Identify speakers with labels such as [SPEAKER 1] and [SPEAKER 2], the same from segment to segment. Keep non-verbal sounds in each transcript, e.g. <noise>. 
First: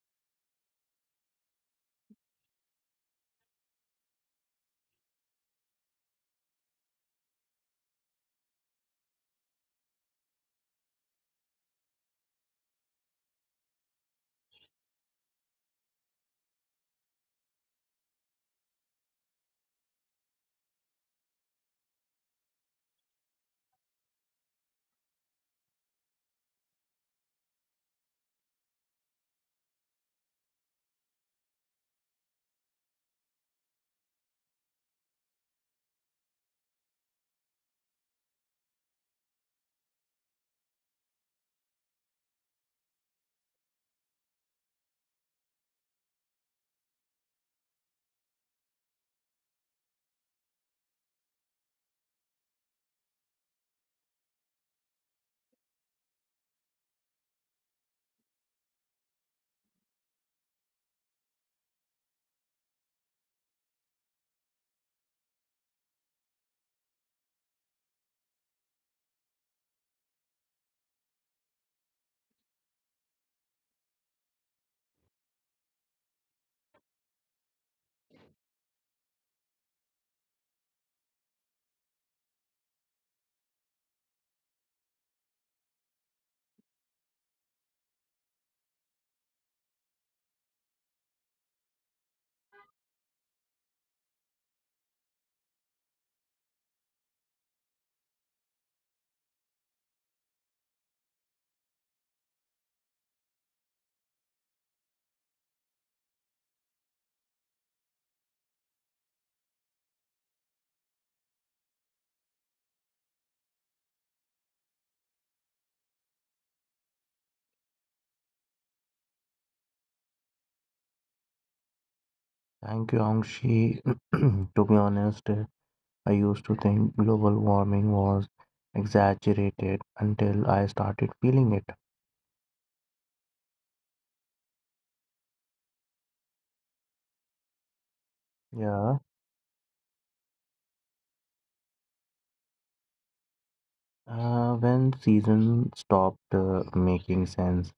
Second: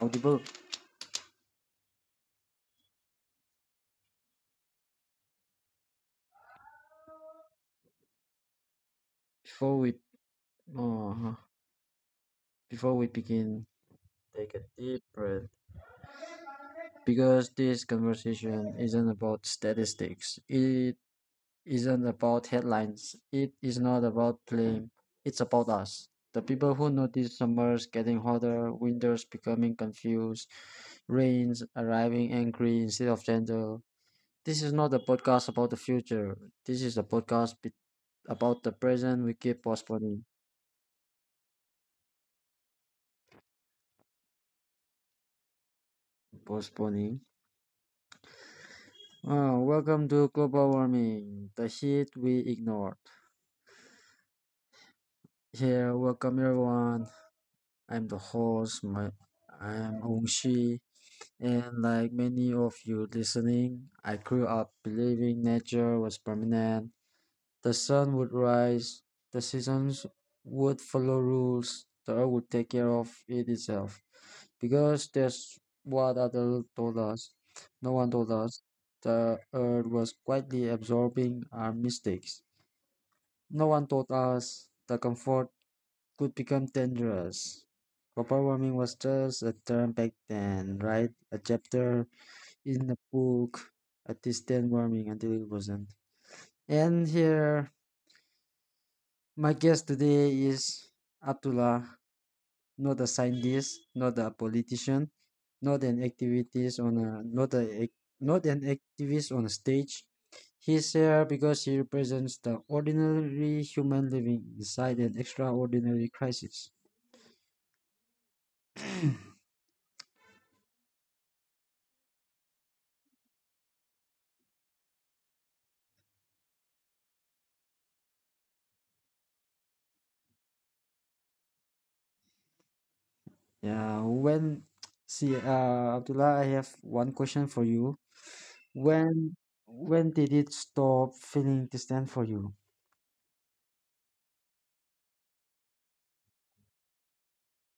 [SPEAKER 1] audible. Before we uh, before we begin, take a deep breath because this conversation isn't about statistics. It isn't about headlines. It is not about blame. It's about us, the people who notice summers getting hotter, winters becoming confused, rains arriving angry instead of gentle. This is not a podcast about the future. This is a about the present we keep postponing, postponing. Oh, welcome to Global Warming, the heat we ignored. Here, welcome everyone. I'm the host. I'm Ongshi, and like many of you listening, I grew up believing nature was permanent. The sun would rise, the seasons would follow rules, the earth would take care of it itself, because that's what adults told us. No one told us the earth was quietly absorbing our mistakes. No one taught us the comfort could become dangerous. Overwhelming was just a term back then, right? A chapter in a book, a distant warming until it wasn't. And here, my guest today is Abdullah. Not a scientist, not a politician, not an activist on a not a ac- not an activist on a stage. He's here because he represents the ordinary human living inside an extraordinary crisis.
[SPEAKER 2] Thank you, Angshi. <clears throat> To be honest, I used to think global warming was exaggerated until I started feeling it.
[SPEAKER 1] Yeah, when see, Abdullah, I have one question for you.
[SPEAKER 2] Yeah,
[SPEAKER 1] When when did it stop feeling distant for you?
[SPEAKER 2] when season stopped making sense.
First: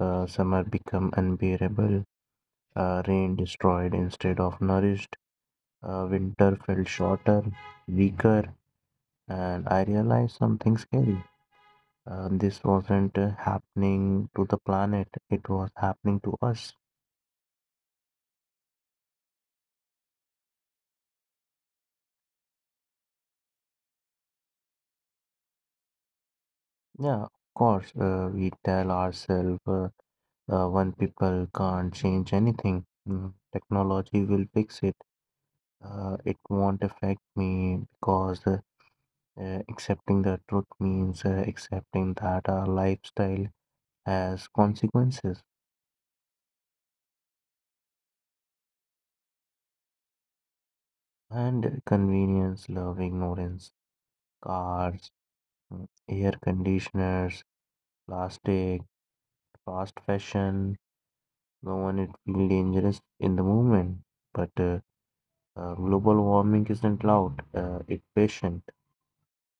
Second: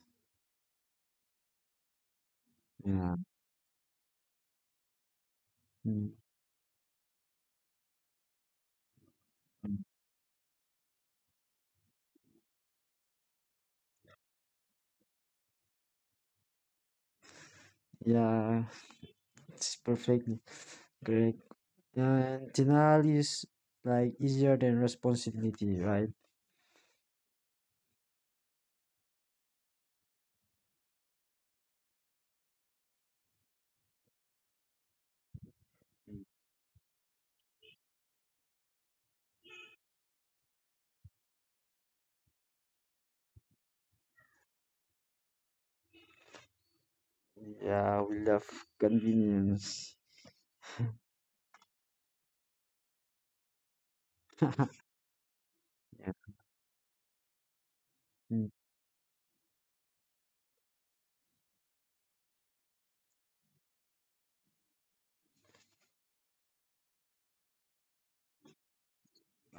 [SPEAKER 2] Summer became unbearable.
[SPEAKER 1] Yeah.
[SPEAKER 2] Rain destroyed instead of nourished.
[SPEAKER 1] Mm.
[SPEAKER 2] Winter felt shorter, weaker, and
[SPEAKER 1] Mm.
[SPEAKER 2] I realized something scary. This wasn't happening to the planet, it was happening to us.
[SPEAKER 1] Yeah, <laughs> it's perfectly great. And denial is like easier than responsibility, right?
[SPEAKER 2] Yeah, of course. We tell ourselves when people can't change anything, technology will fix it. It won't affect me because accepting the truth means accepting that our lifestyle has consequences
[SPEAKER 1] Yeah, we love convenience.
[SPEAKER 2] and convenience, love, ignorance, cars,
[SPEAKER 1] Yeah.
[SPEAKER 2] air conditioners,
[SPEAKER 1] Mm.
[SPEAKER 2] plastic, fast fashion. No one it feel dangerous in the moment, but global warming isn't loud, it's patient.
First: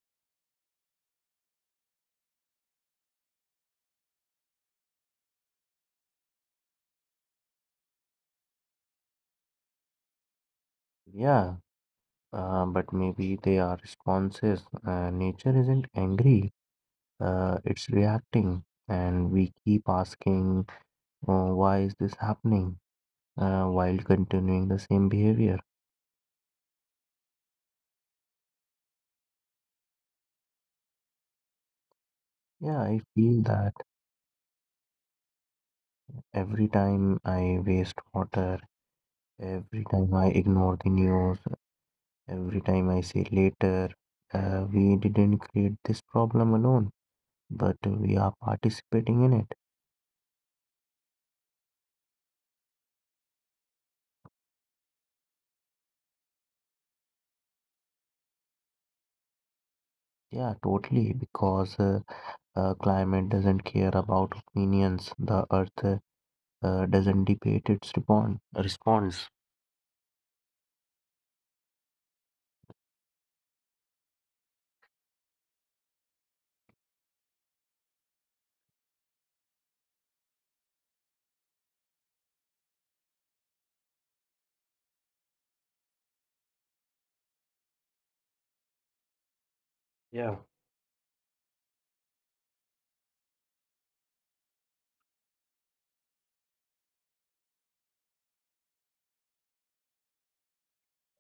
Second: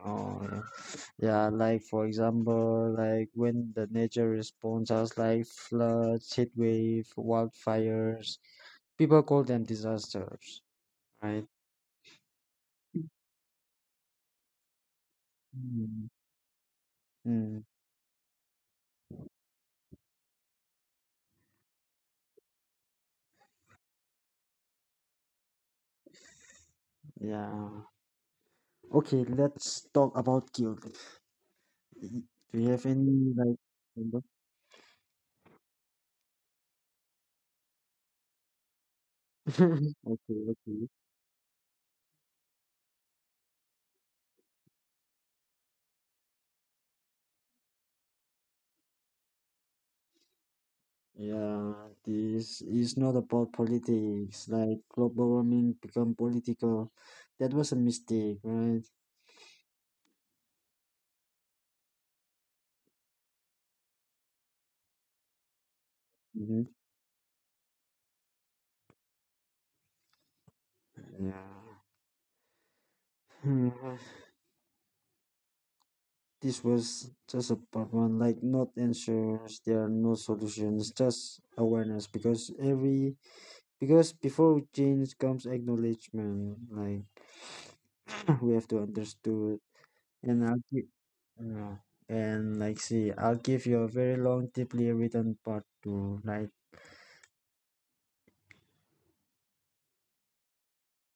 [SPEAKER 1] Oh, yeah. Yeah, like for example, like when the nature responds us like floods, heat wave, wildfires, people call them disasters, right?
[SPEAKER 2] Yeah, but maybe they are responses. Nature isn't
[SPEAKER 1] Mm.
[SPEAKER 2] angry,
[SPEAKER 1] Mm.
[SPEAKER 2] it's reacting. And we keep asking, why is this happening? While continuing the same behavior.
[SPEAKER 1] Yeah. Okay, let's talk about guilt. Y- do you
[SPEAKER 2] Yeah,
[SPEAKER 1] have
[SPEAKER 2] I
[SPEAKER 1] any
[SPEAKER 2] feel
[SPEAKER 1] like
[SPEAKER 2] that
[SPEAKER 1] example?
[SPEAKER 2] every time I waste water, every
[SPEAKER 1] <laughs>
[SPEAKER 2] time I
[SPEAKER 1] Okay,
[SPEAKER 2] ignore
[SPEAKER 1] okay.
[SPEAKER 2] the news, every time I say later, we didn't create this problem alone, but we are participating in it.
[SPEAKER 1] Yeah, this is not about politics. Like global warming become political. That was a mistake, right?
[SPEAKER 2] Yeah, totally, because climate doesn't care about opinions. The earth
[SPEAKER 1] Hmm.
[SPEAKER 2] doesn't debate its respond response.
[SPEAKER 1] Yeah. <laughs> Hmm, this was just a part one, like not answers. There are no solutions, just awareness. Because every because before change comes acknowledgement. Like <laughs> <clears throat> we have to understood.
[SPEAKER 2] Yeah,
[SPEAKER 1] And I'll give, yeah, and like see, I'll give you a very long, deeply written part two. Like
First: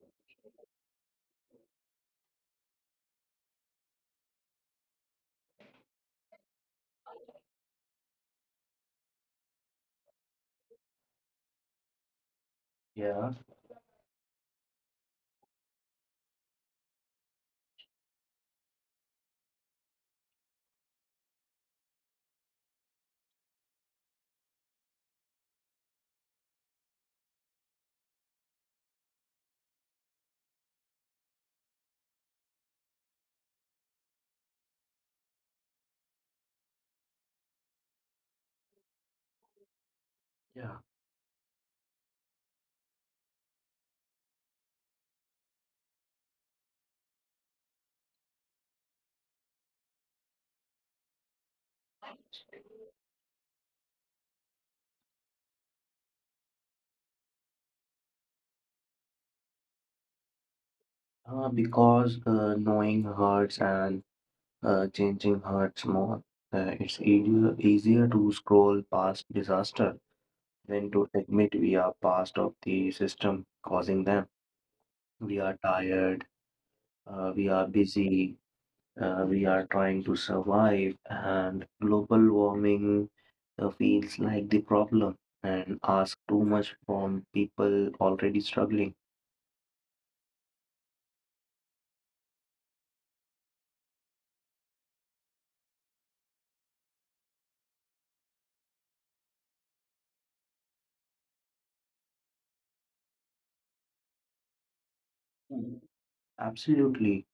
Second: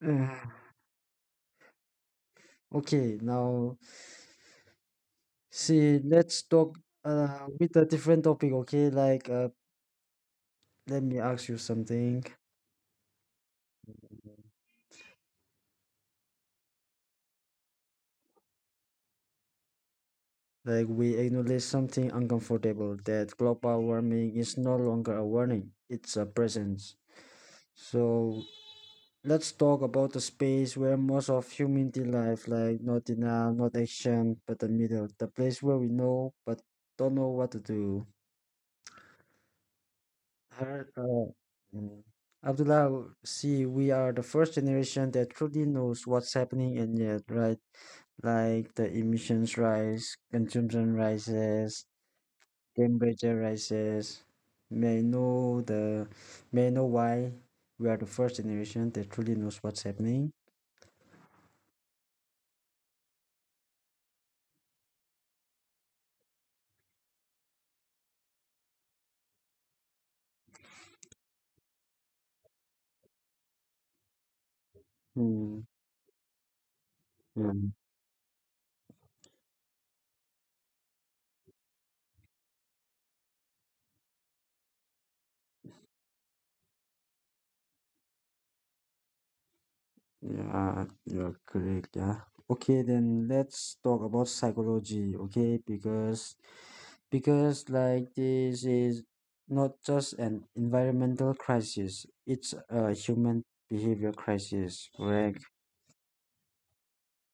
[SPEAKER 1] <sighs> okay, now see, let's talk with a different topic, okay? Let me ask you something.
[SPEAKER 2] yeah,
[SPEAKER 1] Like, we acknowledge something uncomfortable that global warming is no longer a warning, it's a presence. So, let's talk about the space where most of humanity life, like not denial, not action, but the middle, the place where we know but don't know what to do.
[SPEAKER 2] yeah.
[SPEAKER 1] Har- uh, mm, Abdullah, see, we are the first generation that truly knows what's happening and yet, right? Like the emissions rise, consumption rises, temperature rises. May know the, may know why we are the first generation that truly knows what's happening.
[SPEAKER 2] Because knowing hurts and changing hurts more. It's easier, easier to scroll past disaster than to admit we are part of the system causing them. We are
[SPEAKER 1] Hmm.
[SPEAKER 2] tired, we are busy, we are trying to survive, and global warming feels like the problem and ask too much from people already struggling.
[SPEAKER 1] Yeah, you're correct. Yeah. Okay, then let's talk about psychology. Okay, because like this is not just an environmental crisis; it's a human behavior crisis. Correct.
[SPEAKER 2] Absolutely.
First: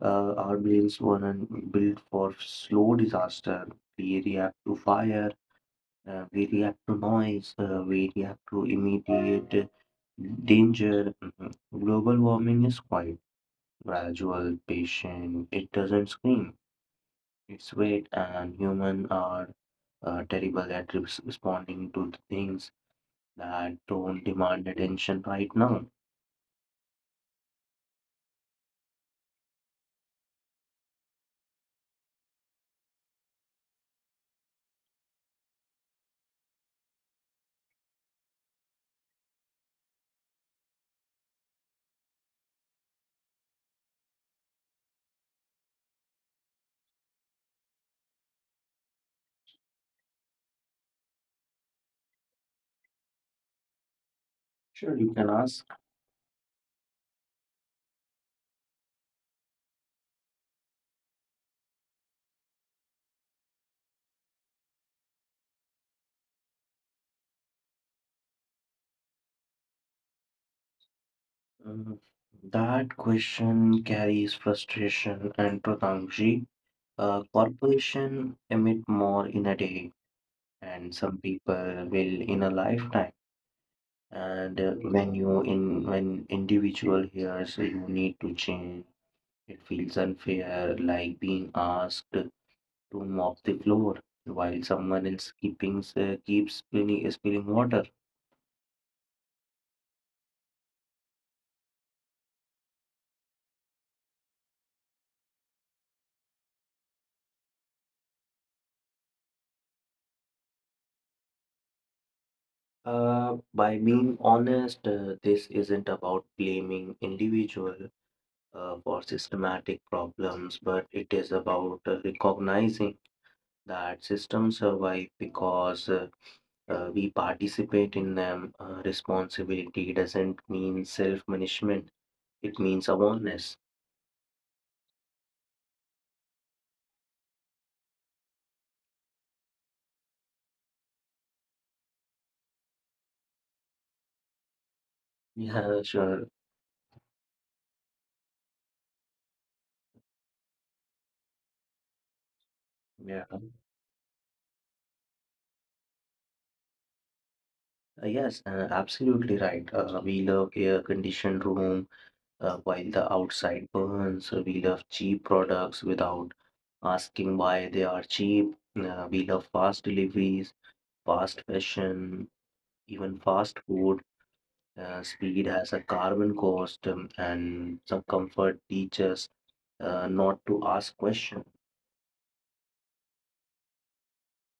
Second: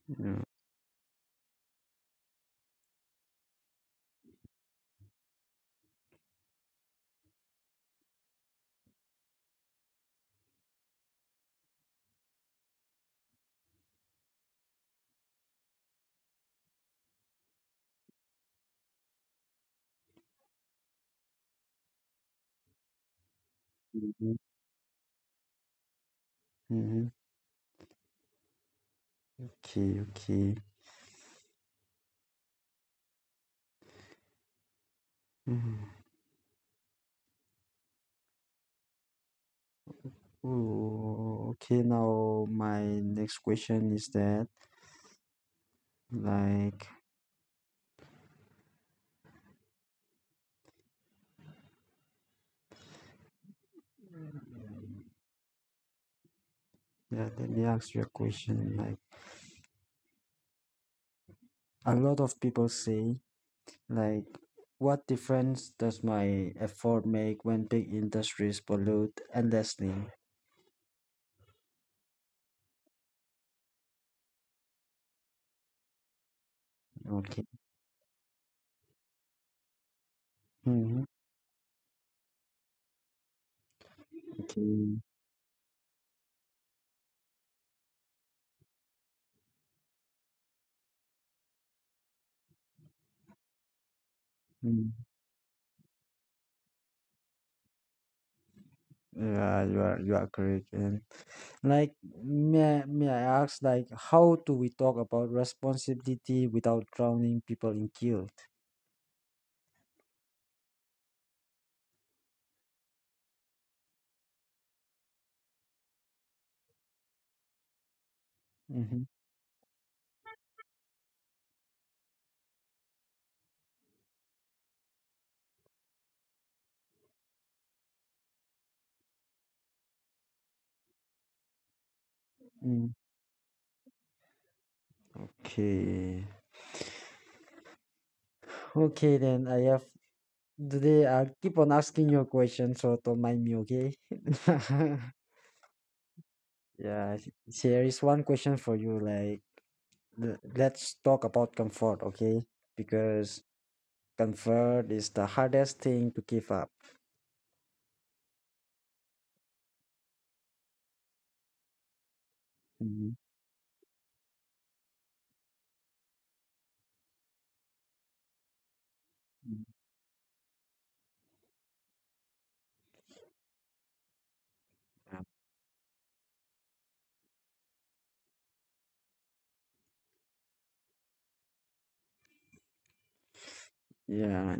[SPEAKER 1] Yeah.
[SPEAKER 2] Our brains weren't built for slow disaster. We react to fire, we react to noise, we react to immediate danger. Mhm. Global warming is quite gradual, patient. It doesn't scream. It's wait, and human are terrible at responding to the things that don't
[SPEAKER 1] Mm-hmm.
[SPEAKER 2] demand attention right now.
[SPEAKER 1] Mm-hmm. Okay. Okay. Mm-hmm. Ooh, okay. Now my next question is that like
[SPEAKER 2] Sure, you can ask.
[SPEAKER 1] yeah. Let me ask you a question. Like a lot of people say, like, what difference does my effort make when big industries pollute endlessly?
[SPEAKER 2] Mm, that question carries frustration and protangji. A
[SPEAKER 1] Okay.
[SPEAKER 2] corporation emit more in a day, and
[SPEAKER 1] Hmm.
[SPEAKER 2] some people will in a lifetime. And
[SPEAKER 1] Okay.
[SPEAKER 2] when you in when individual hears you need to change, it feels unfair, like being asked to mop the floor while
[SPEAKER 1] Mm.
[SPEAKER 2] someone else keeping keeps spilling, water.
[SPEAKER 1] Yeah, you are correct. And like, may I ask, like, how do we talk about responsibility without drowning people in guilt?
[SPEAKER 2] By being honest, this isn't about blaming individual for
[SPEAKER 1] Mm-hmm.
[SPEAKER 2] systematic problems, but it is about recognizing that systems survive because we participate in them. Responsibility doesn't mean self-punishment; it
[SPEAKER 1] Mm-hmm.
[SPEAKER 2] means awareness.
[SPEAKER 1] Okay. Okay, then I have today I'll keep on asking you a question, so don't mind me, okay? <laughs>
[SPEAKER 2] Yeah, sure.
[SPEAKER 1] Yeah, there is one question for you. Like, let's talk about comfort, okay?
[SPEAKER 2] Yeah.
[SPEAKER 1] Because comfort is the hardest thing to give up.
[SPEAKER 2] Uh, yes, absolutely right. We love air-conditioned room while the
[SPEAKER 1] Mhm.
[SPEAKER 2] outside burns. So we love cheap products without asking why they are cheap. We love fast deliveries, fast fashion, even fast food. Speed has a carbon cost, and some comfort teaches not to ask questions.
[SPEAKER 1] Yeah,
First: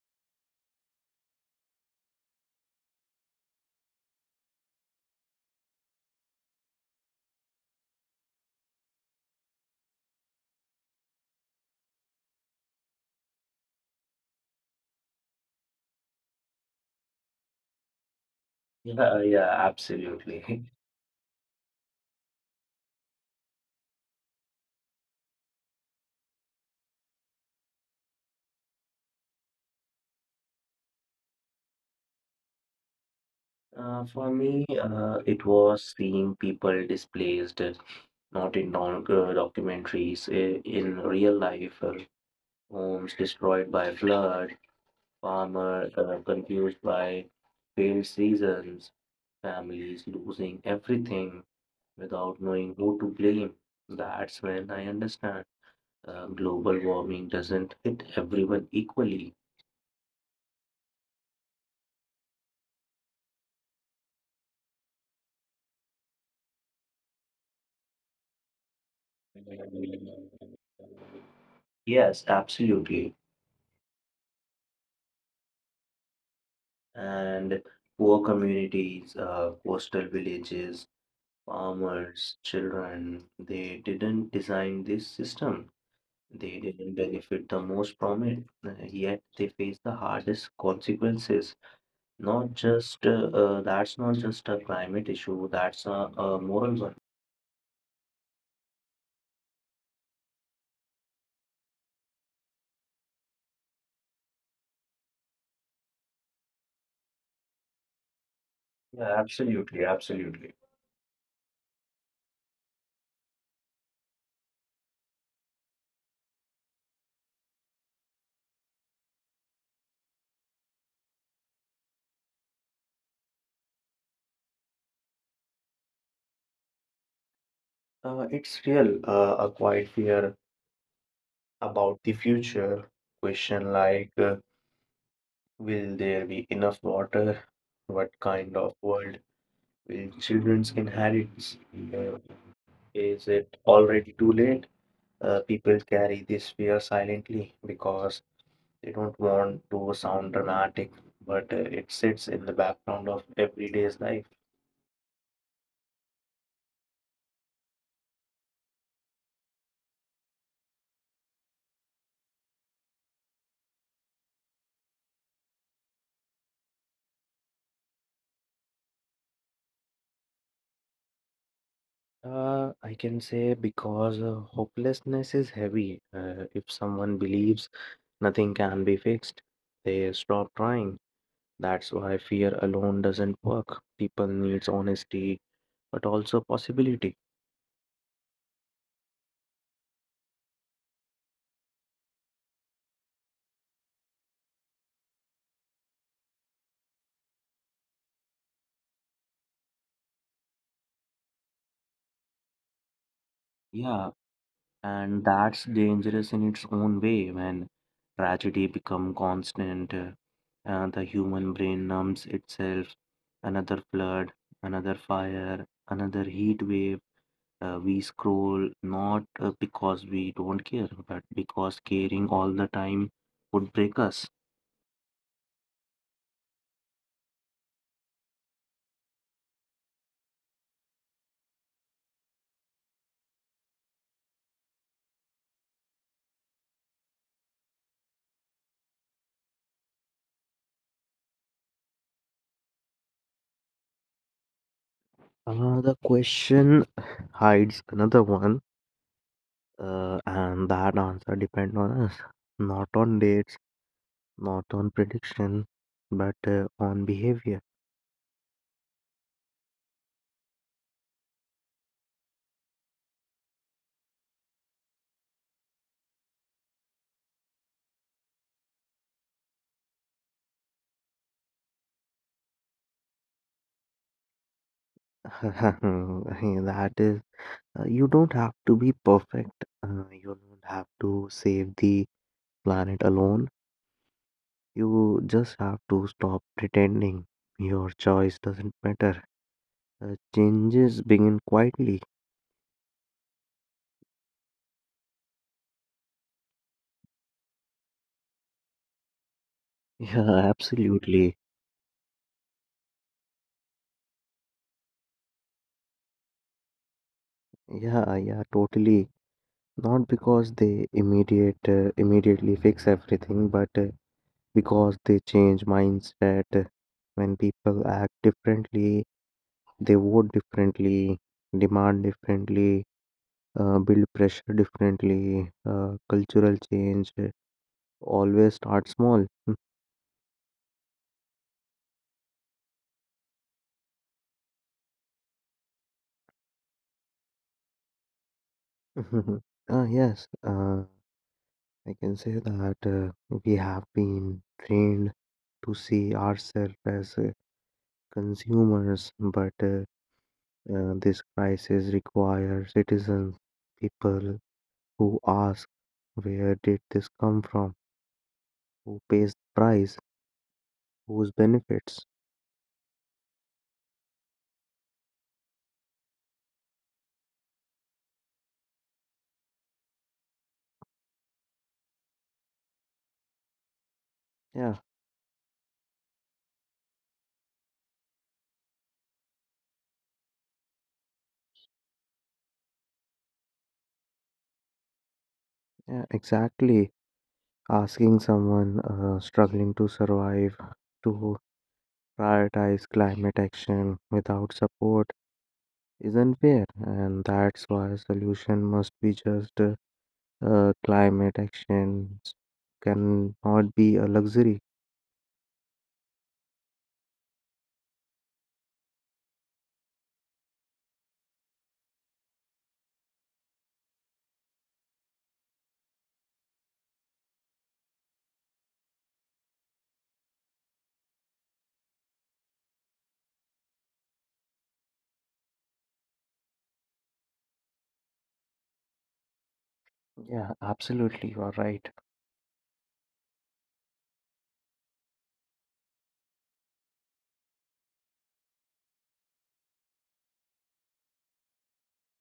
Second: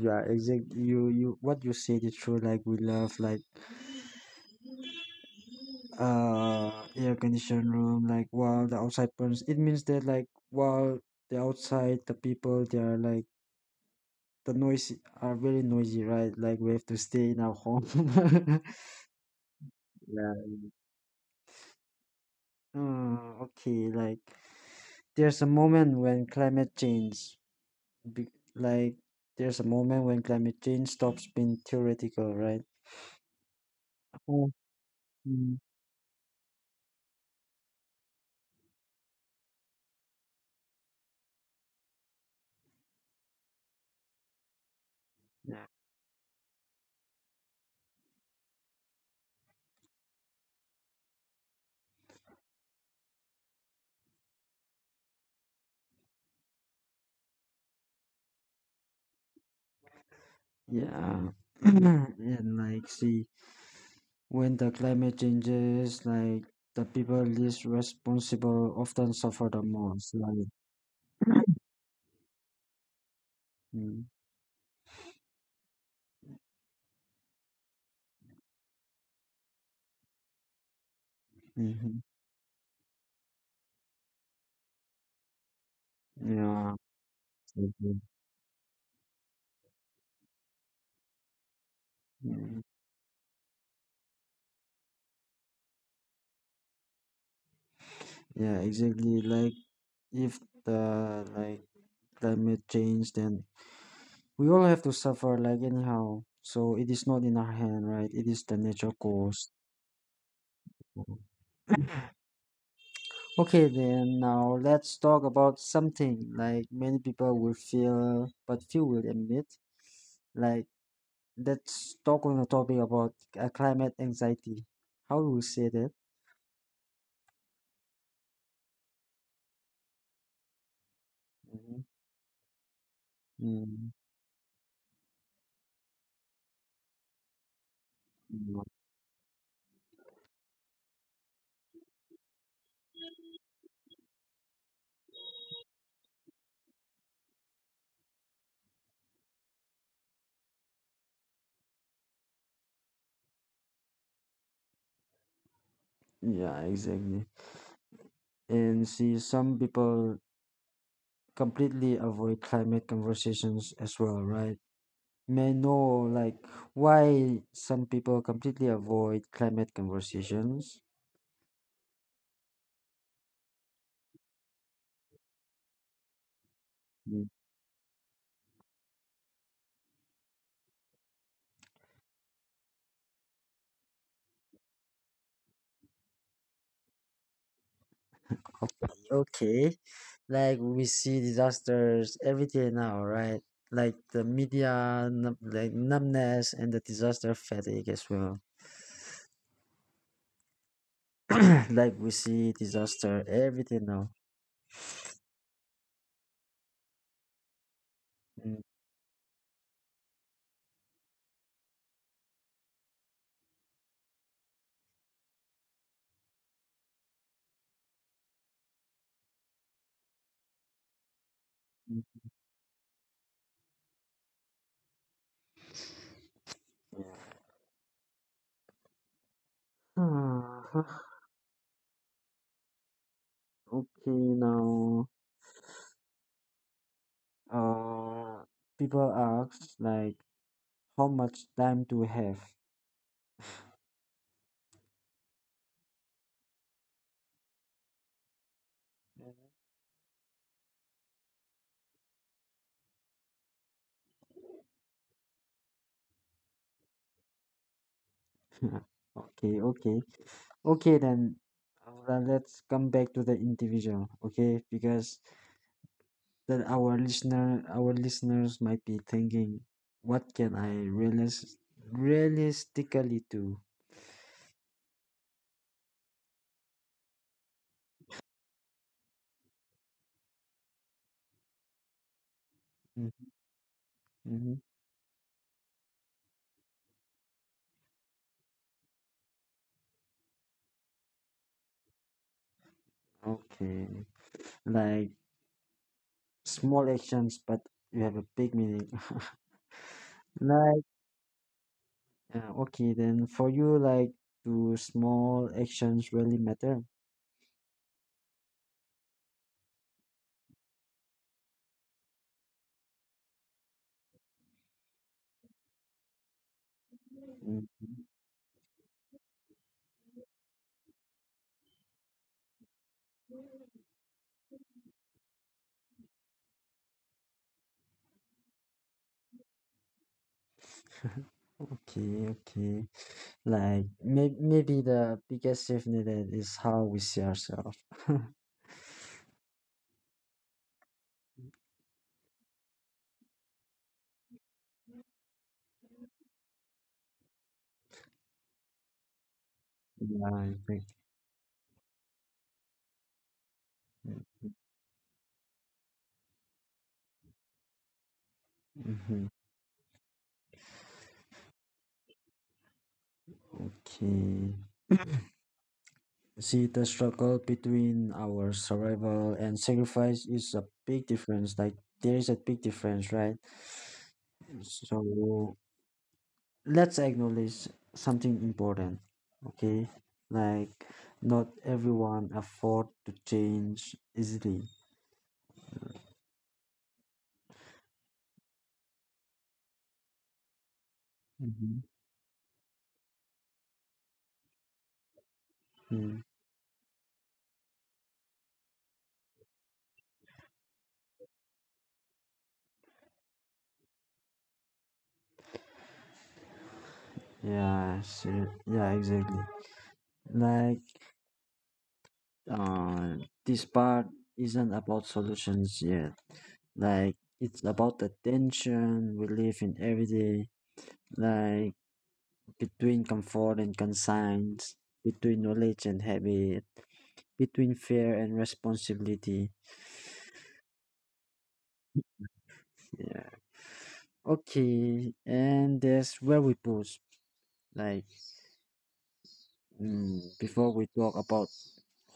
[SPEAKER 1] yeah. Exactly. You, you. What you said is true. Like we love, like uh, air conditioned room like while the outside person it means that like while the outside the people they are like the noise are very noisy right like we have to stay in our home. <laughs>
[SPEAKER 2] Yeah, yeah,
[SPEAKER 1] Yeah.
[SPEAKER 2] absolutely. <laughs>
[SPEAKER 1] Okay, like there's a moment when climate change be, like there's a moment when climate change stops being theoretical, right?
[SPEAKER 2] For
[SPEAKER 1] Oh,
[SPEAKER 2] me, it
[SPEAKER 1] mm.
[SPEAKER 2] was seeing people displaced, not in documentaries, in real life. Homes destroyed by flood,
[SPEAKER 1] Yeah.
[SPEAKER 2] farmers confused by failed seasons, families losing everything without knowing who to blame. That's when I understand global warming doesn't hit everyone equally.
[SPEAKER 1] Yeah. <clears throat> And like see, when the climate changes, like the people least responsible often suffer the most. Like,
[SPEAKER 2] Yes, absolutely.
[SPEAKER 1] mm,
[SPEAKER 2] And poor communities, coastal villages,
[SPEAKER 1] mhm,
[SPEAKER 2] farmers, children, they didn't design this system. They
[SPEAKER 1] yeah,
[SPEAKER 2] didn't benefit the most
[SPEAKER 1] exactly.
[SPEAKER 2] from it, yet they face the hardest consequences. Not
[SPEAKER 1] Mm,
[SPEAKER 2] just that's not just a climate issue, that's a moral one.
[SPEAKER 1] yeah, exactly. Like if the like climate change, then we all have to suffer. Like anyhow, so it is not in our hand, right? It is the natural
[SPEAKER 2] Yeah,
[SPEAKER 1] cause.
[SPEAKER 2] absolutely, absolutely.
[SPEAKER 1] Mhm. Okay, then now let's talk about something like many people will feel, but few will admit, like, let's talk on the topic about climate anxiety. How do we say that?
[SPEAKER 2] It's real, a quiet fear
[SPEAKER 1] Hmm.
[SPEAKER 2] about the future. Question
[SPEAKER 1] Mm.
[SPEAKER 2] like, uh, will there be enough water? What kind
[SPEAKER 1] Mm.
[SPEAKER 2] of world will children's inherit? Uh, is it already too late? People carry this fear silently because they don't want to sound dramatic, but it sits in the background of everyday's life.
[SPEAKER 1] Yeah, exactly. And see, some people completely avoid climate conversations as well, right? May know like why some people completely avoid climate conversations.
[SPEAKER 2] I can say because hopelessness is heavy. If someone
[SPEAKER 1] Mm.
[SPEAKER 2] believes nothing can be fixed, they stop trying. That's why fear alone doesn't work. People needs honesty, but also possibility.
[SPEAKER 1] Okay, okay. Like we see disasters every day now, right? Like the media, like numbness and the disaster fatigue as well. <clears throat> Like we see disaster, everything
[SPEAKER 2] Yeah,
[SPEAKER 1] now.
[SPEAKER 2] and that's dangerous in its own way when
[SPEAKER 1] Mm.
[SPEAKER 2] tragedy become constant. And the human brain numbs itself. Another flood, another fire, another heat wave. We scroll not because we don't care, but because
[SPEAKER 1] Mm.
[SPEAKER 2] caring all the time would break us.
[SPEAKER 1] Yeah. <sighs> Okay, now uh, people ask like, how much time do we have?
[SPEAKER 2] The question hides another one, and that answer depends on us, not on dates, not on prediction, but on behavior.
[SPEAKER 1] <laughs> Okay, okay, okay. Then let's come back to the individual, okay? Because then our listeners might be thinking, what can I realistically do?
[SPEAKER 2] <laughs> that is, you don't have to be perfect. You don't have to save the planet
[SPEAKER 1] Mm-hmm.
[SPEAKER 2] alone.
[SPEAKER 1] Mm-hmm.
[SPEAKER 2] You just have to stop pretending. Your choice doesn't matter. Changes begin quietly. <laughs>
[SPEAKER 1] Okay, like small actions, but you have a big meaning. <laughs>
[SPEAKER 2] Yeah,
[SPEAKER 1] Like,
[SPEAKER 2] absolutely.
[SPEAKER 1] yeah, okay, then for you, like, do small actions really matter?
[SPEAKER 2] Yeah, yeah, totally. Not because they immediately fix everything, but because they change mindset. When
[SPEAKER 1] Mm.
[SPEAKER 2] people act differently, they vote differently, demand differently, build pressure differently. Cultural change always starts small. <laughs>
[SPEAKER 1] Okay, okay. Like, maybe the biggest shift needed is how we see ourselves. <laughs>
[SPEAKER 2] Yes, I can say that we have been trained to see ourselves as consumers, but
[SPEAKER 1] Yeah, exactly.
[SPEAKER 2] this crisis requires citizens, people who ask where did this come from? Who
[SPEAKER 1] Hmm.
[SPEAKER 2] pays the price? Whose benefits?
[SPEAKER 1] Okay. See, the struggle between our survival and sacrifice is a big difference. Like, there is a big difference, right?
[SPEAKER 2] Yeah,
[SPEAKER 1] So, let's acknowledge something important, okay, like not everyone afford to change easily.
[SPEAKER 2] yeah, exactly. Asking someone struggling to survive to
[SPEAKER 1] Hmm.
[SPEAKER 2] prioritize climate action without support
[SPEAKER 1] Mm.
[SPEAKER 2] isn't fair, and that's why solution must be just climate actions can not be a luxury.
[SPEAKER 1] Yeah, sure. Yeah, exactly. Like uh this part isn't about solutions yet, like it's about the tension we live in every day, like between comfort and conscience, between knowledge and habit, between fear and responsibility.
[SPEAKER 2] Yeah, absolutely. You are right.
[SPEAKER 1] Yeah. Okay, and that's where we pause. Like, mm, before we talk about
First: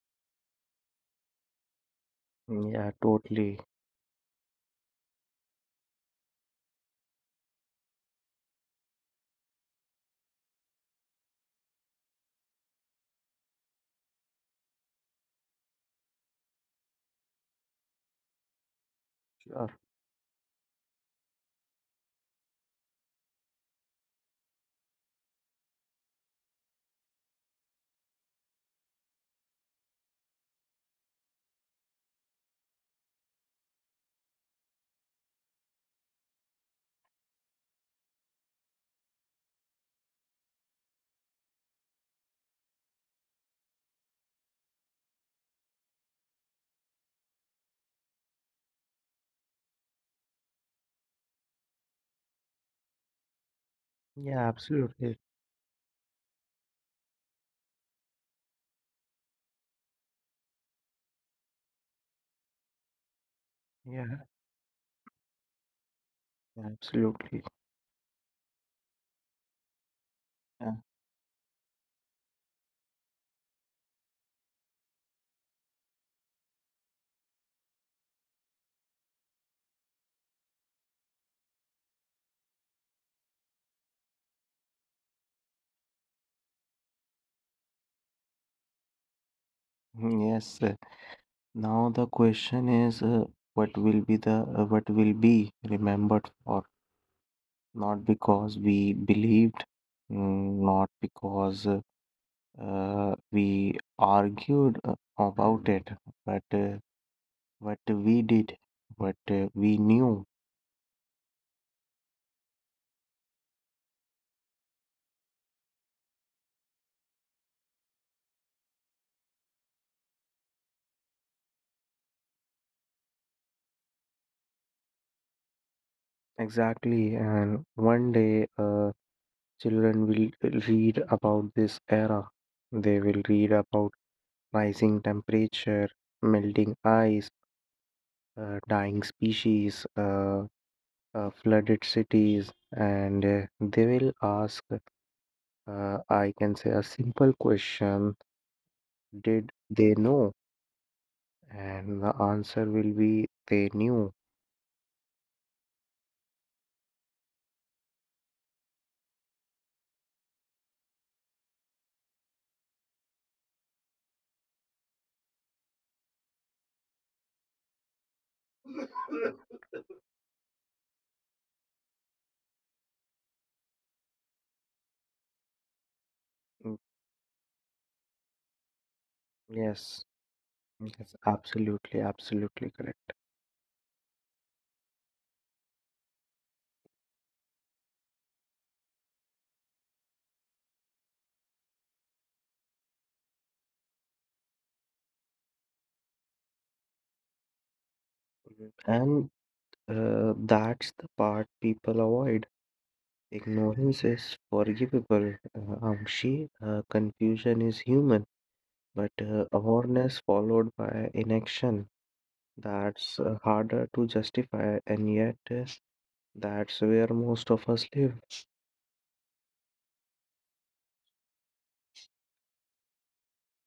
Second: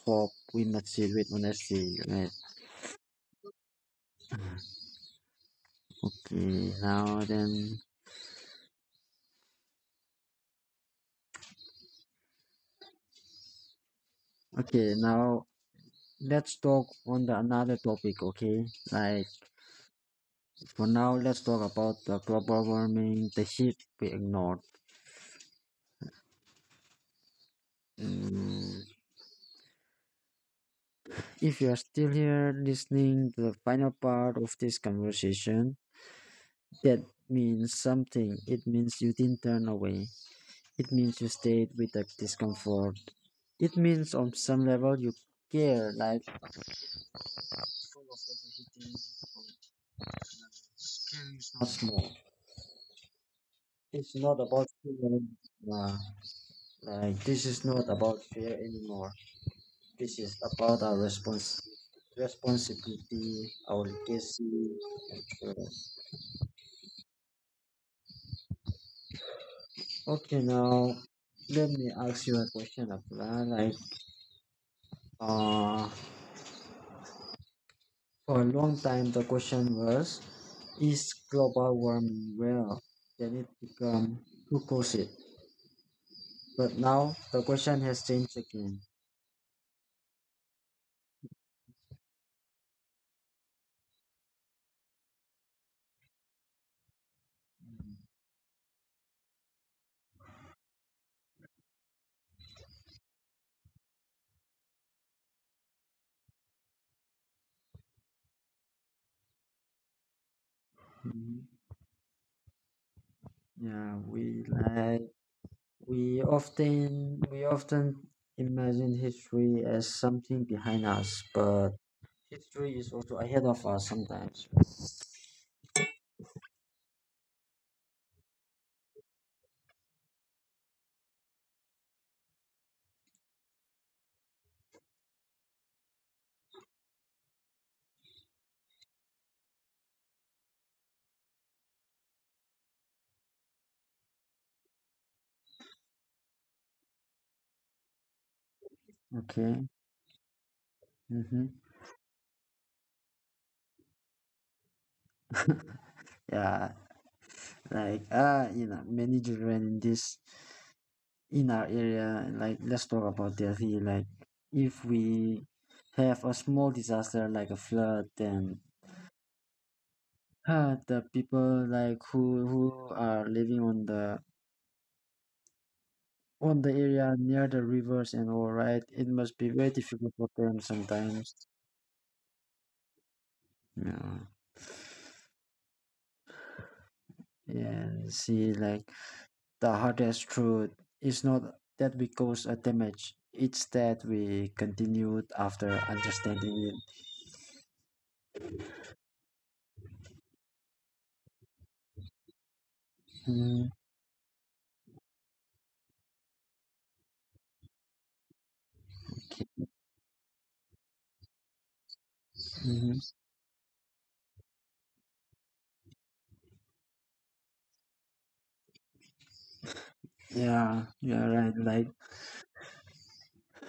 [SPEAKER 1] hope, we must see with honesty, right?
[SPEAKER 2] Yeah, totally.
[SPEAKER 1] Okay, now then. Okay, now let's talk on the another topic. Okay, like
[SPEAKER 2] Sure.
[SPEAKER 1] for now, let's talk about the global warming, the heat we ignored. Mm, if you are still here listening to the final part of this conversation, that means something. It means you didn't turn away. It means you stayed with the discomfort. It means on some level you care, like not small. It's not
[SPEAKER 2] Yeah,
[SPEAKER 1] about fear
[SPEAKER 2] absolutely.
[SPEAKER 1] anymore. Like this is not about fear anymore. This is about our responsibility, our
[SPEAKER 2] Yeah,
[SPEAKER 1] legacy. Uh,
[SPEAKER 2] absolutely.
[SPEAKER 1] Okay, now let me ask you a question, Abdullah. Like, uh, for a long time, the question was, is global warming real? Can it become? Who caused it? But now the question has changed again.
[SPEAKER 2] Mhm, yes. Now the question is, what will be the what will be remembered for? Not because we believed, not because we argued about it, but what we did, what we knew.
[SPEAKER 1] Mhm. Yeah, we like we often imagine history as something behind us, but history is also ahead of us sometimes.
[SPEAKER 2] Exactly. And one day, children will read about this era. They will read about rising temperature, melting ice, dying species, flooded cities, and they will ask, I can say, a simple question. Did
[SPEAKER 1] Okay.
[SPEAKER 2] they know?
[SPEAKER 1] Mm-hmm.
[SPEAKER 2] And the answer will be, they knew.
[SPEAKER 1] Yeah, like you know, many children in this, in our area, like let's talk about that here. Like if we have a small disaster like a flood, then the people like who are living on the
[SPEAKER 2] Mm,
[SPEAKER 1] area near the rivers and all right, it must be very
[SPEAKER 2] Yes,
[SPEAKER 1] difficult for them
[SPEAKER 2] yes,
[SPEAKER 1] sometimes.
[SPEAKER 2] absolutely, absolutely correct.
[SPEAKER 1] Yeah. And see like the hardest truth is not that we cause a damage. It's that we continued after understanding it.
[SPEAKER 2] Mhm. And that's the part people avoid.
[SPEAKER 1] Mhm.
[SPEAKER 2] Ignorance is forgivable, Amshi. Confusion is human. But
[SPEAKER 1] Okay.
[SPEAKER 2] uh, awareness followed by inaction,
[SPEAKER 1] Mhm.
[SPEAKER 2] that's harder to justify, and yet that's where most of us live.
[SPEAKER 1] Yeah, yeah, right. Like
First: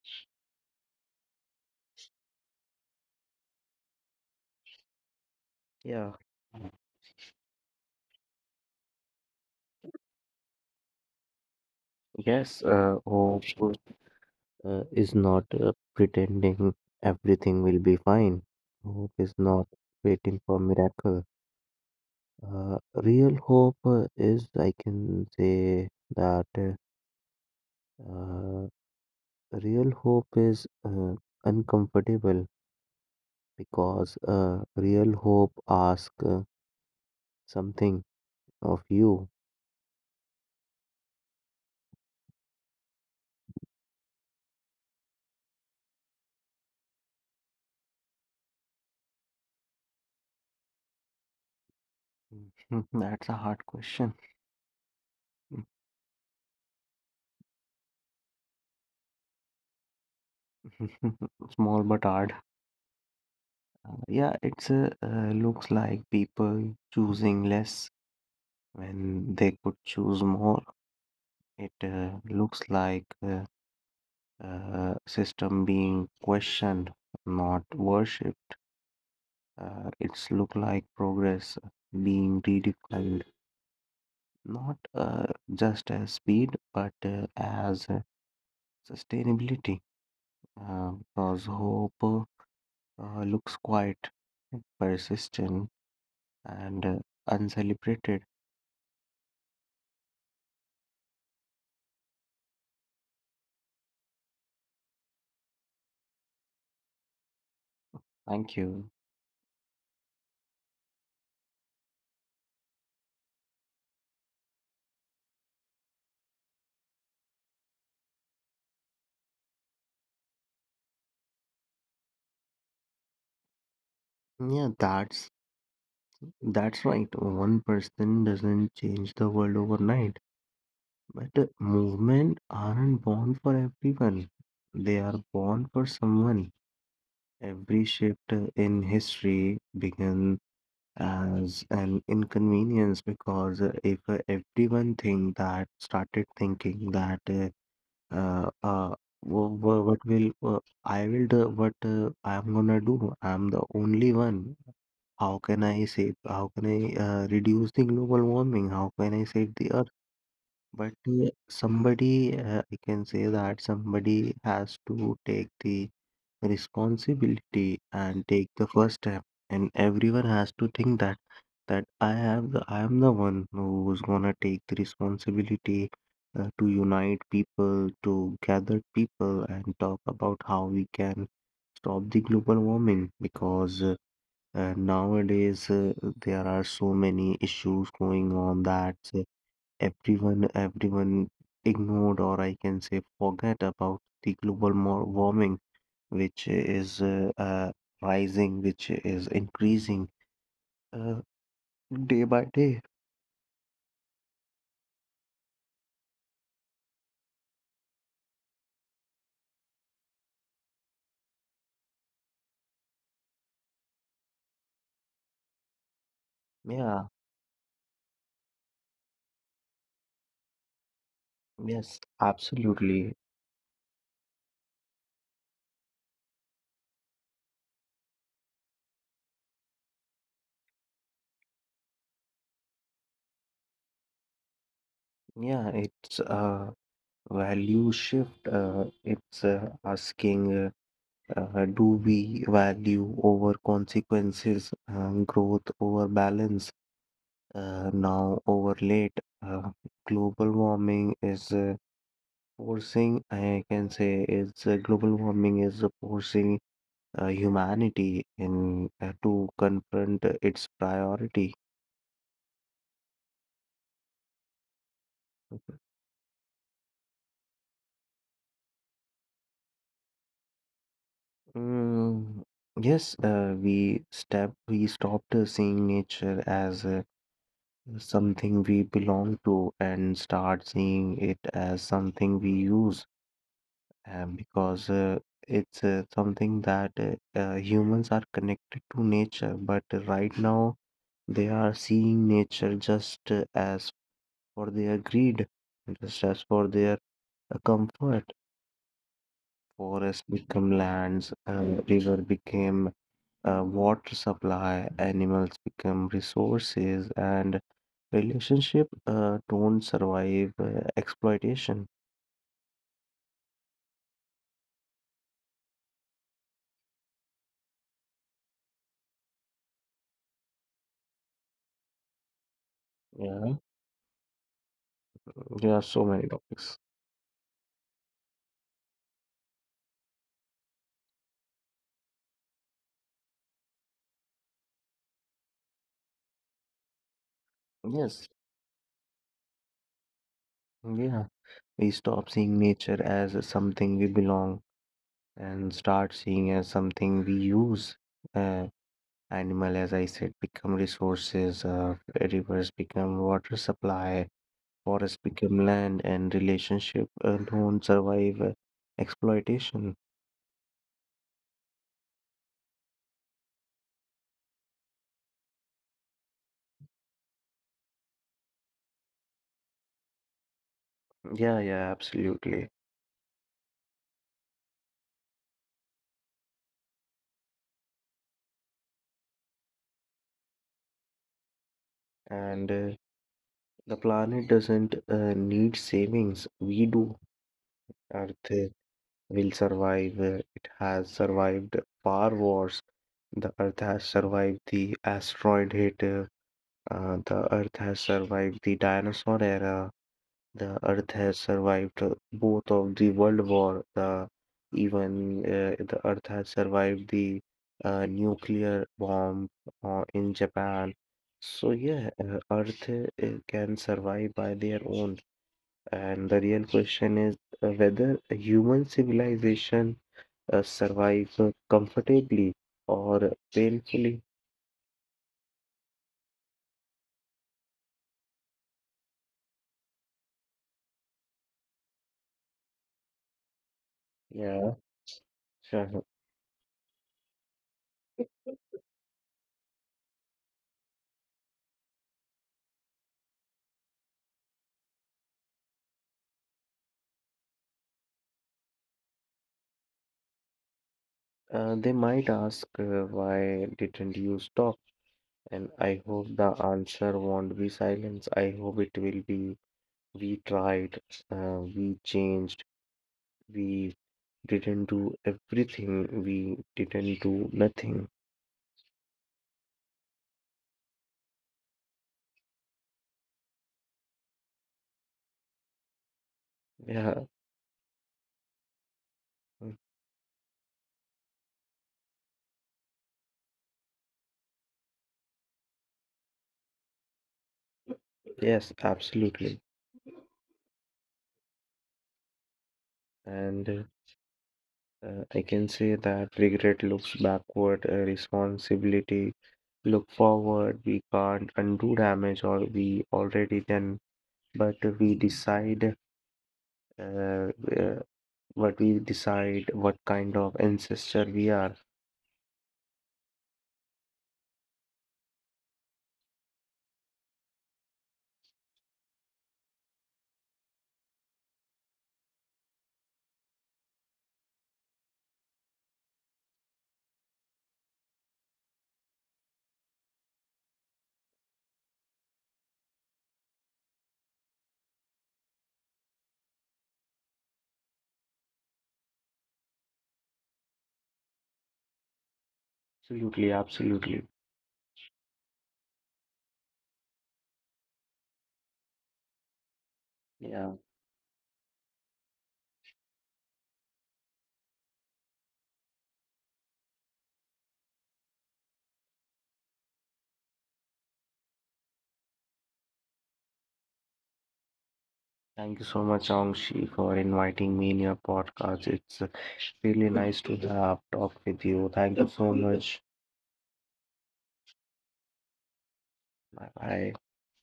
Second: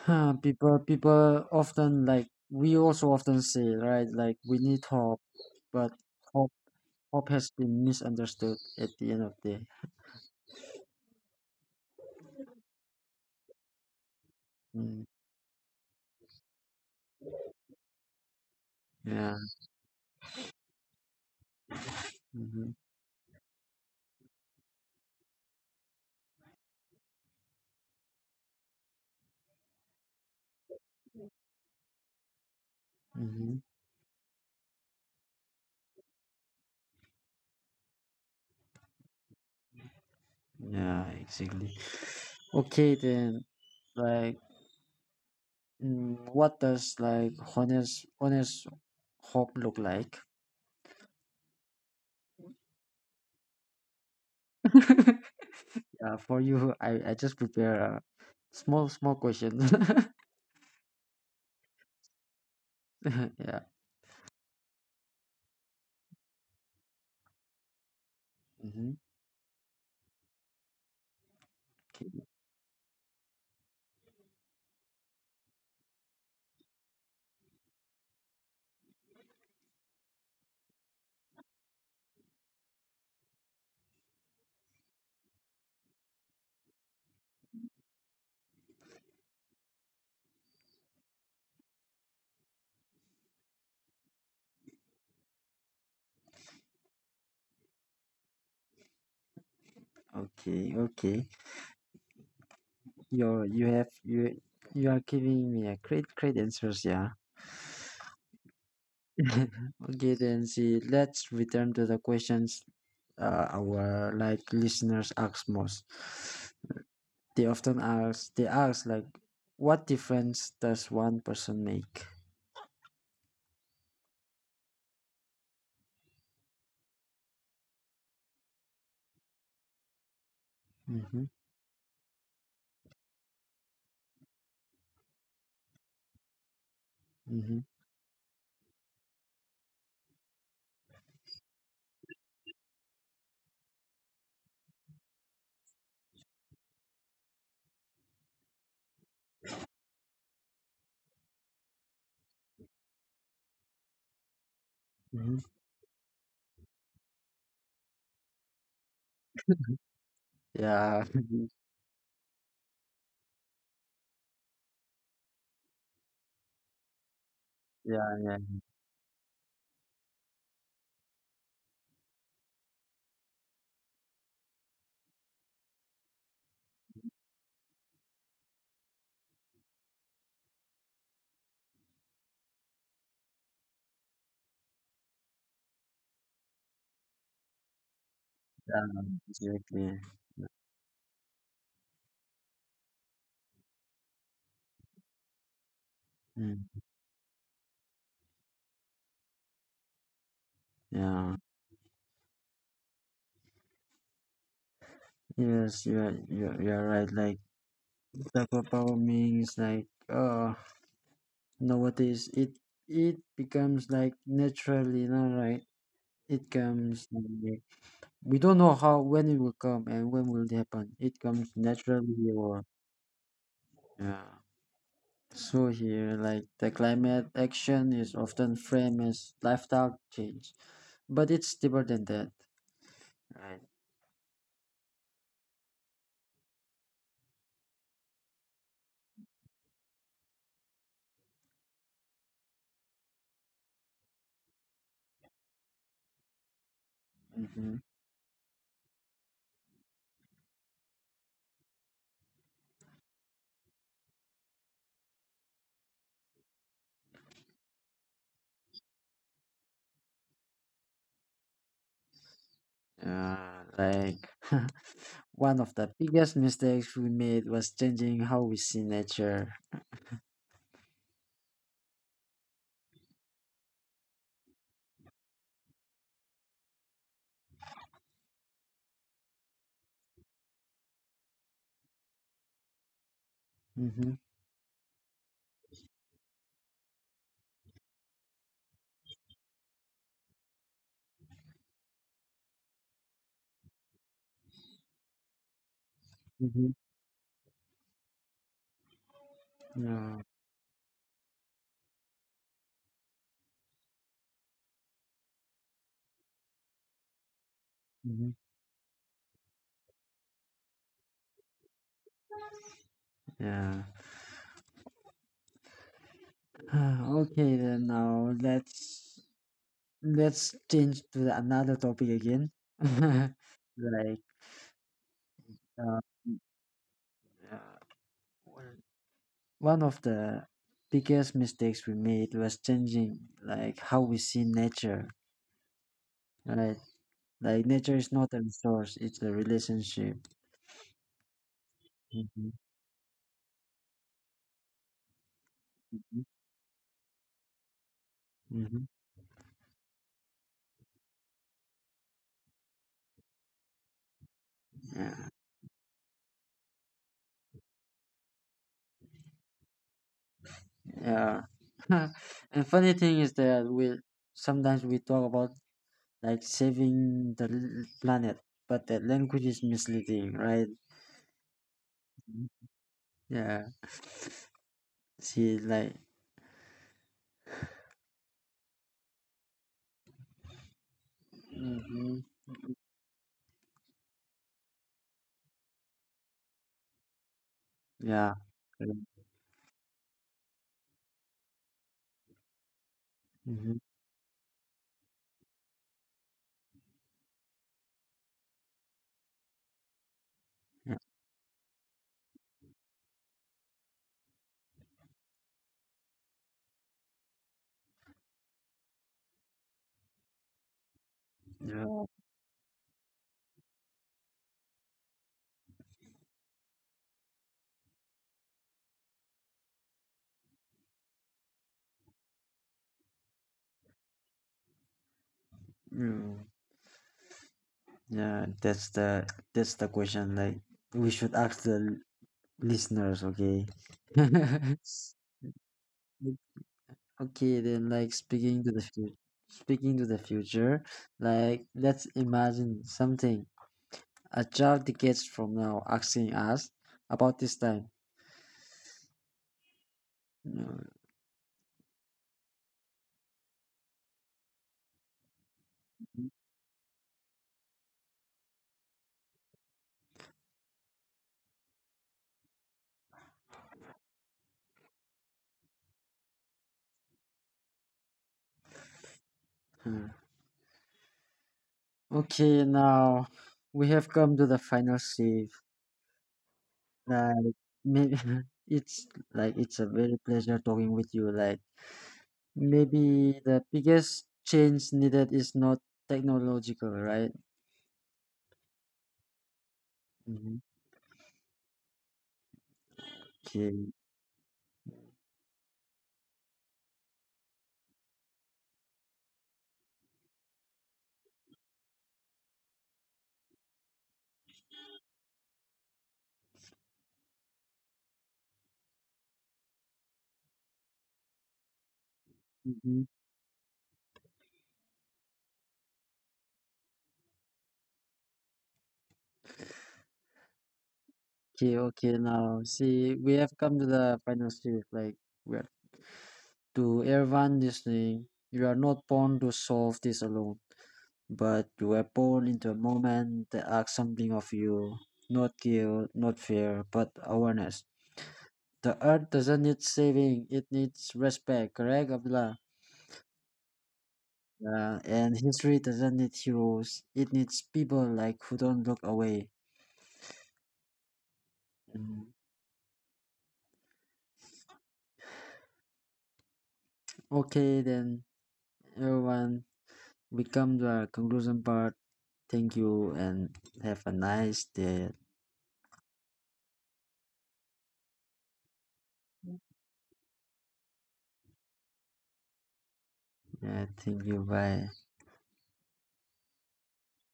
[SPEAKER 1] huh, people often like we also often say right, like we need hope, but
[SPEAKER 2] Yeah.
[SPEAKER 1] hope, hope has been misunderstood at the end of the day.
[SPEAKER 2] Yes, hope
[SPEAKER 1] Mm,
[SPEAKER 2] is not pretending everything will be fine. Hope is
[SPEAKER 1] yeah.
[SPEAKER 2] not waiting for miracle.
[SPEAKER 1] Mm-hmm.
[SPEAKER 2] Real hope is, I can say that uh, real hope is uncomfortable,
[SPEAKER 1] Mm-hmm.
[SPEAKER 2] because real hope asks something of you. <laughs>
[SPEAKER 1] Yeah, exactly. Okay, then, like, mm, what does like honest hope look like?
[SPEAKER 2] That's a hard question.
[SPEAKER 1] Yeah, for you, I just prepare a small question.
[SPEAKER 2] <laughs> Small but hard.
[SPEAKER 1] <laughs> Yeah.
[SPEAKER 2] Yeah, it's a, looks like people choosing less
[SPEAKER 1] Mm-hmm.
[SPEAKER 2] when they could choose more. It
[SPEAKER 1] Okay.
[SPEAKER 2] looks like uh, system being questioned, not worshipped. It's look like progress being redefined, not just as speed, but as sustainability, because hope looks quiet, persistent, and uncelebrated.
[SPEAKER 1] Okay. Okay. You're you have you you are giving me a great answers, yeah.
[SPEAKER 2] Thank you.
[SPEAKER 1] <laughs> Okay, then see let's return to the questions our like listeners ask most. They ask like what difference does one person make?
[SPEAKER 2] Yeah, that's right. One person doesn't change the world overnight,
[SPEAKER 1] Mm-hmm.
[SPEAKER 2] but movement aren't born for everyone. They are born for someone.
[SPEAKER 1] Mm-hmm.
[SPEAKER 2] Every shift in history began as an inconvenience because if everyone think that started thinking that Uh, uh, what will I will do what I'm gonna do? I'm the only one. How
[SPEAKER 1] Mm-hmm.
[SPEAKER 2] can I save? How can I reduce the global warming? How can I save the earth? But
[SPEAKER 1] Yeah.
[SPEAKER 2] uh,
[SPEAKER 1] <laughs>
[SPEAKER 2] somebody, I can say that somebody has to take the responsibility
[SPEAKER 1] Yeah,
[SPEAKER 2] and
[SPEAKER 1] yeah,
[SPEAKER 2] take the first step, and everyone has to think that I have the I am the one who's gonna take the responsibility to unite people, to gather people, and talk about how we can stop the global warming because nowadays there are so many issues going on that
[SPEAKER 1] yeah, exactly.
[SPEAKER 2] everyone ignored or I can say forget about the warming which
[SPEAKER 1] Mm.
[SPEAKER 2] is rising, which is increasing uh,
[SPEAKER 1] Yeah.
[SPEAKER 2] day by day.
[SPEAKER 1] Yes, you're right. Like the power means like uh, nowadays it becomes like naturally you know right it
[SPEAKER 2] Yeah.
[SPEAKER 1] comes like, we don't know how when it will come and when will it happen it comes
[SPEAKER 2] Yes,
[SPEAKER 1] naturally or
[SPEAKER 2] absolutely.
[SPEAKER 1] yeah, so here like the climate action is often framed as lifestyle change, but it's deeper than that, right?
[SPEAKER 2] Yeah, it's a value shift. It's asking, do we value over consequences, growth over balance,
[SPEAKER 1] Mm-hmm.
[SPEAKER 2] now over late? Global warming is forcing, I can say, it's global warming is forcing humanity in to confront its priority.
[SPEAKER 1] Yeah, like <laughs> one of the biggest mistakes we made was changing how we see nature.
[SPEAKER 2] Mm, yes, we stopped seeing nature as something we belong to and start seeing it as something we use,
[SPEAKER 1] Mm-hmm.
[SPEAKER 2] because it's something that humans are connected to nature, but right now they are seeing nature just as for their greed, just as for
[SPEAKER 1] Mm-hmm.
[SPEAKER 2] their comfort.
[SPEAKER 1] Yeah.
[SPEAKER 2] Forest become lands, river became water supply, animals become resources, and
[SPEAKER 1] Mm-hmm.
[SPEAKER 2] relationship don't survive exploitation.
[SPEAKER 1] Yeah. <sighs> Okay then now let's change to the- another topic again. <laughs>
[SPEAKER 2] Yeah,
[SPEAKER 1] Like
[SPEAKER 2] there are so
[SPEAKER 1] uh,
[SPEAKER 2] many topics.
[SPEAKER 1] uh, one one of the biggest mistakes we made was changing like how we see nature, right? Like nature is
[SPEAKER 2] Yes,
[SPEAKER 1] not a resource, it's a relationship.
[SPEAKER 2] yeah. We stop
[SPEAKER 1] Mm-hmm.
[SPEAKER 2] seeing nature as something we belong and start
[SPEAKER 1] Mm-hmm.
[SPEAKER 2] seeing as something we use. Uh,
[SPEAKER 1] Mm-hmm.
[SPEAKER 2] Animal, as I said, become resources. Rivers become water supply. Forests
[SPEAKER 1] Yeah.
[SPEAKER 2] become land, and relationship don't survive exploitation.
[SPEAKER 1] Yeah. <laughs> And funny thing is that we sometimes we talk about like saving the planet, but the language is misleading, right?
[SPEAKER 2] Yeah, yeah,
[SPEAKER 1] Mhm.
[SPEAKER 2] absolutely.
[SPEAKER 1] Yeah. See, like, hmm,
[SPEAKER 2] And the planet doesn't need savings. We do. Earth
[SPEAKER 1] yeah.
[SPEAKER 2] will survive. It has survived far wars. The
[SPEAKER 1] Mm-hmm.
[SPEAKER 2] Earth has survived the asteroid hit. The Earth has survived the dinosaur era. The
[SPEAKER 1] Yeah.
[SPEAKER 2] Earth has survived both of the world war. The even the Earth has survived the nuclear bomb in Japan. So
[SPEAKER 1] Yeah.
[SPEAKER 2] yeah, Earth can survive by their own. And the real question is whether a human civilization survives comfortably or painfully.
[SPEAKER 1] Mm. Yeah. That's the question. Like, we should ask the listeners. Okay.
[SPEAKER 2] Yeah.
[SPEAKER 1] <laughs>
[SPEAKER 2] Sure.
[SPEAKER 1] <laughs> Okay, then like speaking to the future, like let's imagine something, a child decades from now asking us about this time. No,
[SPEAKER 2] They might ask, why didn't you stop? And I hope the answer won't be silence. I hope it will be we tried, we changed, we didn't do everything, we didn't do nothing.
[SPEAKER 1] hmm. Okay, now we have come to the final stage.
[SPEAKER 2] Yeah,
[SPEAKER 1] Like maybe <laughs> it's like
[SPEAKER 2] mm,
[SPEAKER 1] it's a very pleasure talking with you. Like maybe the biggest change needed is not technological, right?
[SPEAKER 2] yes, absolutely.
[SPEAKER 1] Mm-hmm.
[SPEAKER 2] And
[SPEAKER 1] Okay.
[SPEAKER 2] uh, I can say that regret looks backward, responsibility look forward. We can't undo damage or we already done, but we decide uh, uh, what kind of ancestor we are.
[SPEAKER 1] Mhm. Okay, okay. Now, see, we have come to the final stage. Like, we're to everyone listening, you are not born to solve this alone, but you were born into a moment that asks something of you. Not guilt, not fear, but awareness. The earth doesn't need saving; it needs respect. Correct, Abdullah?
[SPEAKER 2] Absolutely, absolutely.
[SPEAKER 1] Yeah. And history doesn't need heroes; it needs people like who don't look away.
[SPEAKER 2] Yeah.
[SPEAKER 1] Mm. Okay, then everyone, we come to our conclusion part. Thank you and have a nice day.
[SPEAKER 2] Thank you so much, Angshi, for inviting me in your podcast. It's really nice to have talked with you. Thank you so much.
[SPEAKER 1] Yeah, thank you. Bye.
[SPEAKER 2] Bye bye.